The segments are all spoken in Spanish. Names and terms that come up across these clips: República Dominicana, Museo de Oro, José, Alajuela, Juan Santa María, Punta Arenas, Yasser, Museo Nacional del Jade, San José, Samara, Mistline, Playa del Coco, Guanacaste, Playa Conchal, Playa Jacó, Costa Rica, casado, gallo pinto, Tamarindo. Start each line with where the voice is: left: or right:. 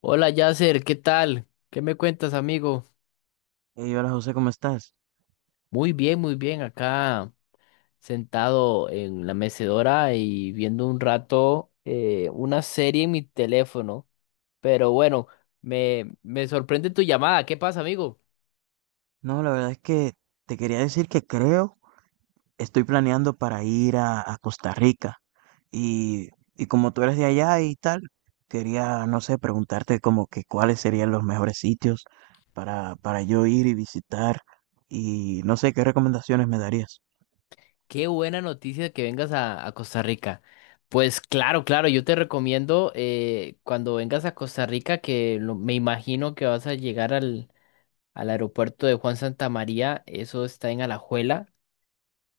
left: Hola Yasser, ¿qué tal? ¿Qué me cuentas, amigo?
right: Hey, hola José, ¿cómo estás?
left: Muy bien, acá sentado en la mecedora y viendo un rato una serie en mi teléfono. Pero bueno, me sorprende tu llamada. ¿Qué pasa, amigo?
right: No, la verdad es que te quería decir que creo, estoy planeando para ir a Costa Rica y, y como tú eres de allá y tal, quería, no sé, preguntarte como que cuáles serían los mejores sitios para yo ir y visitar y no sé qué recomendaciones me darías.
left: Qué buena noticia que vengas a Costa Rica. Pues claro, claro, yo te recomiendo cuando vengas a Costa Rica, me imagino que vas a llegar al aeropuerto de Juan Santa María, eso está en Alajuela.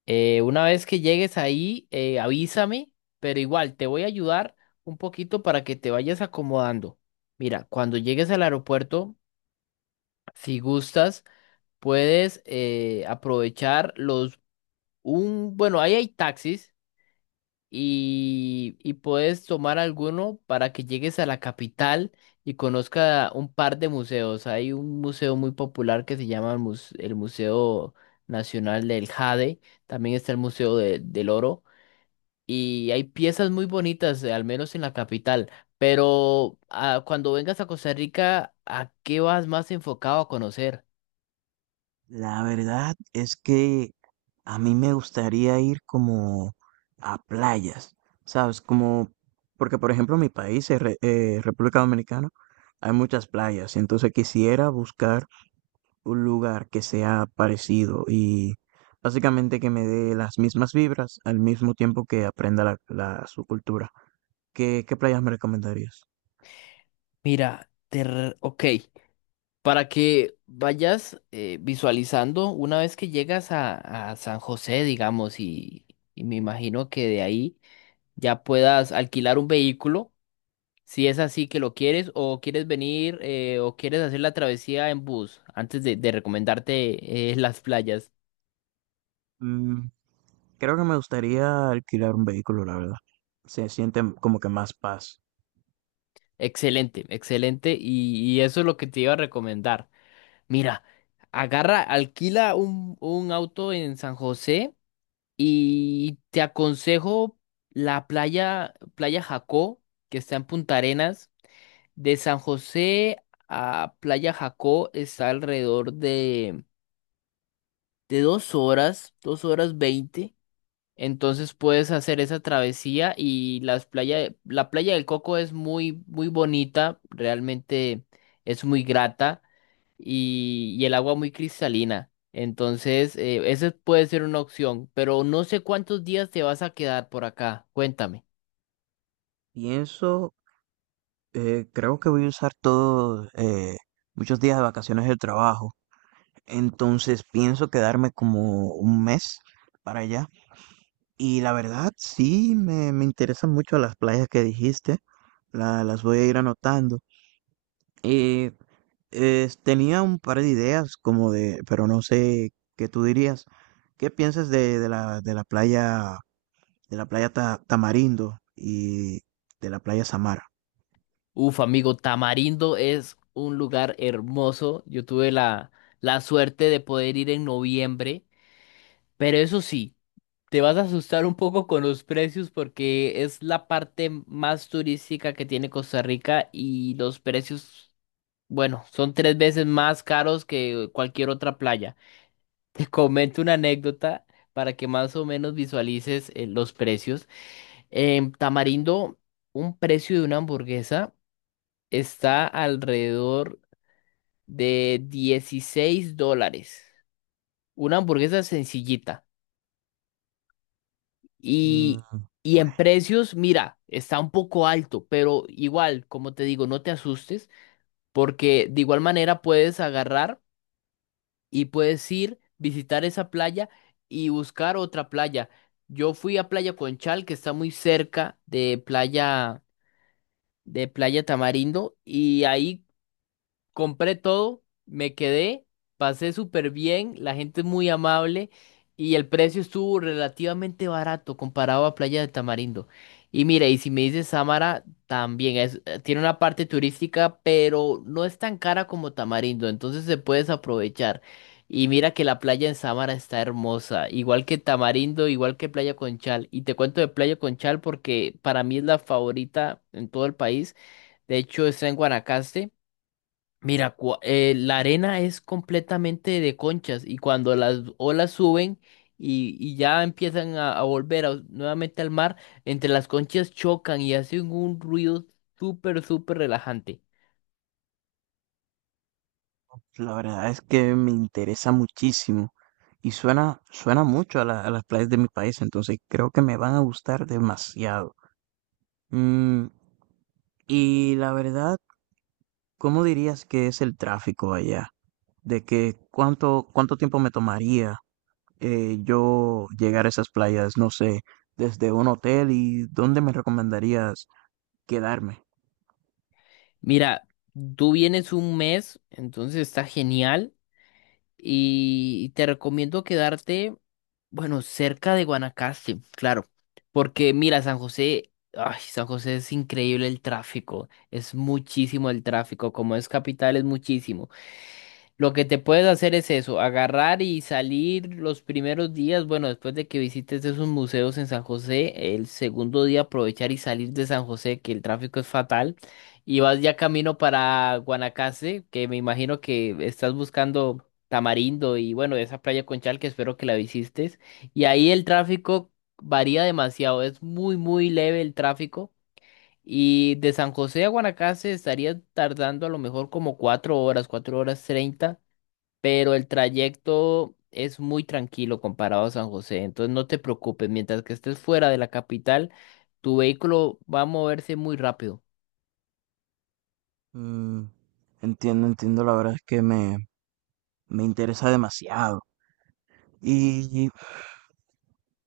left: Una vez que llegues ahí, avísame, pero igual te voy a ayudar un poquito para que te vayas acomodando. Mira, cuando llegues al aeropuerto, si gustas, puedes aprovechar bueno, ahí hay taxis y puedes tomar alguno para que llegues a la capital y conozca un par de museos. Hay un museo muy popular que se llama el Museo Nacional del Jade, también está el Museo del Oro. Y hay piezas muy bonitas, al menos en la capital. Pero ah, cuando vengas a Costa Rica, ¿a qué vas más enfocado a conocer?
right: La verdad es que a mí me gustaría ir como a playas, ¿sabes? Como, porque por ejemplo mi país, es República Dominicana, hay muchas playas, entonces quisiera buscar un lugar que sea parecido y básicamente que me dé las mismas vibras al mismo tiempo que aprenda su cultura. ¿Qué, qué playas me recomendarías?
left: Mira, ok. Para que vayas visualizando una vez que llegas a San José, digamos, y me imagino que de ahí ya puedas alquilar un vehículo, si es así que lo quieres, o quieres venir, o quieres hacer la travesía en bus, antes de recomendarte las playas.
right: Mm, creo que me gustaría alquilar un vehículo, la verdad. Se siente como que más paz.
left: Excelente, excelente. Y eso es lo que te iba a recomendar. Mira, agarra, alquila un auto en San José y te aconsejo la playa, Playa Jacó, que está en Punta Arenas. De San José a Playa Jacó está alrededor de 2 horas, 2 horas 20. Entonces puedes hacer esa travesía y las playas, la playa del Coco es muy, muy bonita, realmente es muy grata y el agua muy cristalina. Entonces, esa puede ser una opción, pero no sé cuántos días te vas a quedar por acá. Cuéntame.
right: Pienso, creo que voy a usar todos muchos días de vacaciones del trabajo. Entonces pienso quedarme como un mes para allá. Y la verdad, sí, me interesan mucho las playas que dijiste. La- las voy a ir anotando. Eh, Tenía un par de ideas como de, pero no sé qué tú dirías. ¿Qué piensas de la playa Tamarindo y de la playa Samara?
left: Uf, amigo, Tamarindo es un lugar hermoso. Yo tuve la suerte de poder ir en noviembre, pero eso sí. Te vas a asustar un poco con los precios porque es la parte más turística que tiene Costa Rica y los precios, bueno, son tres veces más caros que cualquier otra playa. Te comento una anécdota para que más o menos visualices los precios. En Tamarindo, un precio de una hamburguesa está alrededor de $16. Una hamburguesa sencillita.
right: Mm,
left: Y, y
right: pues
left: en precios, mira, está un poco alto, pero igual, como te digo, no te asustes, porque de igual manera puedes agarrar y puedes ir, visitar esa playa y buscar otra playa. Yo fui a Playa Conchal, que está muy cerca de de Playa Tamarindo, y ahí compré todo, me quedé, pasé súper bien, la gente es muy amable y el precio estuvo relativamente barato comparado a Playa de Tamarindo. Y mira, y si me dices Samara, también tiene una parte turística, pero no es tan cara como Tamarindo, entonces se puedes aprovechar. Y mira que la playa en Samara está hermosa, igual que Tamarindo, igual que Playa Conchal. Y te cuento de Playa Conchal porque para mí es la favorita en todo el país. De hecho, está en Guanacaste. Mira, la arena es completamente de conchas y cuando las olas suben y ya empiezan a volver nuevamente al mar, entre las conchas chocan y hacen un ruido súper, súper relajante.
right: la verdad es que me interesa muchísimo y suena, suena mucho a, a las playas de mi país, entonces creo que me van a gustar demasiado. Mm, y la verdad, ¿cómo dirías que es el tráfico allá? ¿De que cuánto, cuánto tiempo me tomaría yo llegar a esas playas? No sé, ¿desde un hotel y dónde me recomendarías quedarme?
left: Mira, tú vienes un mes, entonces está genial. Y te recomiendo quedarte, bueno, cerca de Guanacaste, claro, porque mira, San José, ay, San José es increíble el tráfico, es muchísimo el tráfico, como es capital es muchísimo. Lo que te puedes hacer es eso, agarrar y salir los primeros días, bueno, después de que visites esos museos en San José, el segundo día aprovechar y salir de San José, que el tráfico es fatal, y vas ya camino para Guanacaste, que me imagino que estás buscando Tamarindo y bueno, esa playa Conchal que espero que la visites, y ahí el tráfico varía demasiado, es muy, muy leve el tráfico. Y de San José a Guanacaste estaría tardando a lo mejor como 4 horas, 4 horas 30, pero el trayecto es muy tranquilo comparado a San José, entonces no te preocupes, mientras que estés fuera de la capital, tu vehículo va a moverse muy rápido.
right: Mm, entiendo, entiendo, la verdad es que me interesa demasiado. Y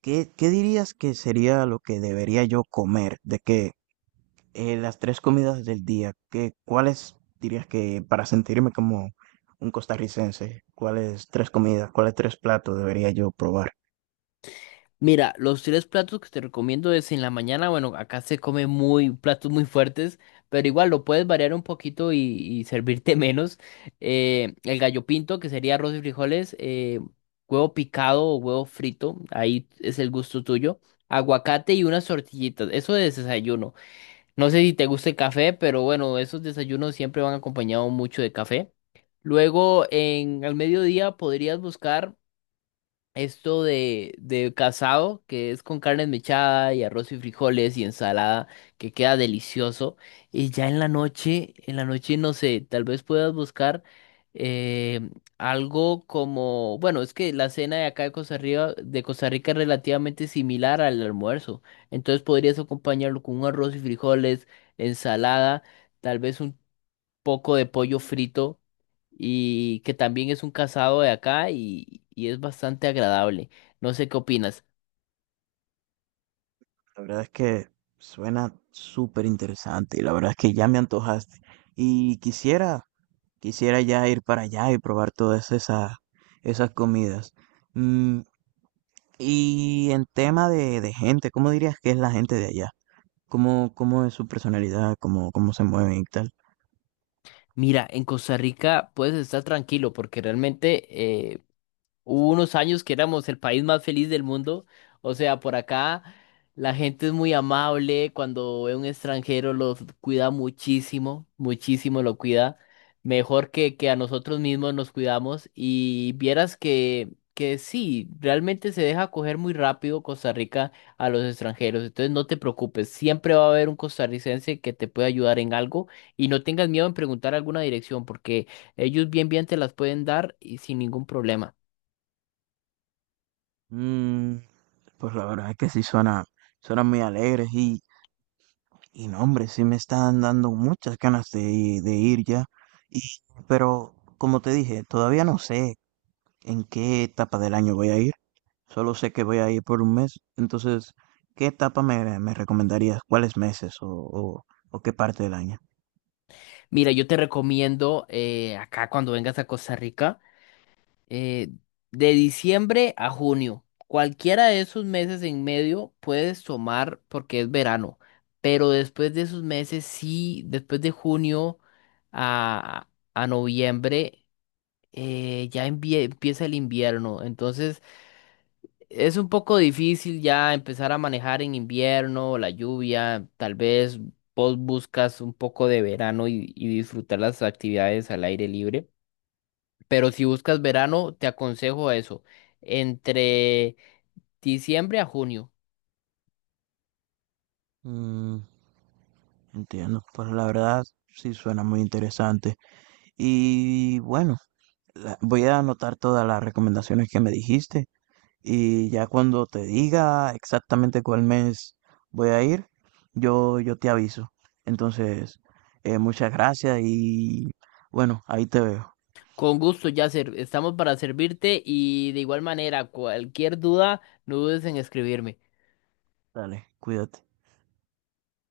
right: ¿qué, qué dirías que sería lo que debería yo comer? De que las tres comidas del día, ¿qué, cuáles dirías que para sentirme como un costarricense, cuáles tres comidas, cuáles tres platos debería yo probar?
left: Mira, los tres platos que te recomiendo es en la mañana, bueno, acá se come muy platos muy fuertes, pero igual lo puedes variar un poquito y servirte menos. El gallo pinto, que sería arroz y frijoles, huevo picado o huevo frito, ahí es el gusto tuyo. Aguacate y unas tortillitas, eso de desayuno. No sé si te gusta el café, pero bueno, esos desayunos siempre van acompañados mucho de café. Luego, en al mediodía podrías buscar esto de casado, que es con carne mechada y arroz y frijoles y ensalada, que queda delicioso. Y ya en la noche, no sé, tal vez puedas buscar eh, algo como, bueno, es que la cena de acá de Costa Rica es relativamente similar al almuerzo. Entonces podrías acompañarlo con un arroz y frijoles, ensalada, tal vez un poco de pollo frito y que también es un casado de acá y es bastante agradable. No sé qué opinas.
right: La verdad es que suena súper interesante y la verdad es que ya me antojaste y quisiera, quisiera ya ir para allá y probar todas esas, esas comidas. Mm, y en tema de gente, ¿cómo dirías que es la gente de allá? ¿Cómo, cómo es su personalidad, cómo, cómo se mueve y tal?
left: Mira, en Costa Rica puedes estar tranquilo porque realmente eh, hubo unos años que éramos el país más feliz del mundo. O sea, por acá la gente es muy amable. Cuando ve un extranjero los cuida muchísimo, muchísimo lo cuida. Mejor que a nosotros mismos nos cuidamos. Y vieras que sí, realmente se deja coger muy rápido Costa Rica a los extranjeros. Entonces no te preocupes, siempre va a haber un costarricense que te puede ayudar en algo. Y no tengas miedo en preguntar alguna dirección porque ellos bien bien te las pueden dar y sin ningún problema.
right: Mm, pues la verdad es que sí suena, suena muy alegres y no, hombre, sí me están dando muchas ganas de ir ya. Y, pero como te dije, todavía no sé en qué etapa del año voy a ir. Solo sé que voy a ir por un mes. Entonces, ¿qué etapa me recomendarías? ¿Cuáles meses o qué parte del año?
left: Mira, yo te recomiendo acá cuando vengas a Costa Rica, eh, de diciembre a junio, cualquiera de esos meses en medio puedes tomar porque es verano, pero después de esos meses, sí, después de junio a, a noviembre, empieza el invierno, entonces es un poco difícil ya empezar a manejar en invierno, la lluvia, tal vez vos buscas un poco de verano y disfrutar las actividades al aire libre, pero si buscas verano, te aconsejo eso, entre diciembre a junio.
right: Mm, entiendo, pues la verdad sí suena muy interesante. Y bueno, la- voy a anotar todas las recomendaciones que me dijiste y ya cuando te diga exactamente cuál mes voy a ir, yo te aviso. Entonces, muchas gracias y bueno, ahí te veo.
left: Con gusto, Yasser, estamos para servirte y de igual manera, cualquier duda, no dudes en escribirme.
right: Dale, cuídate.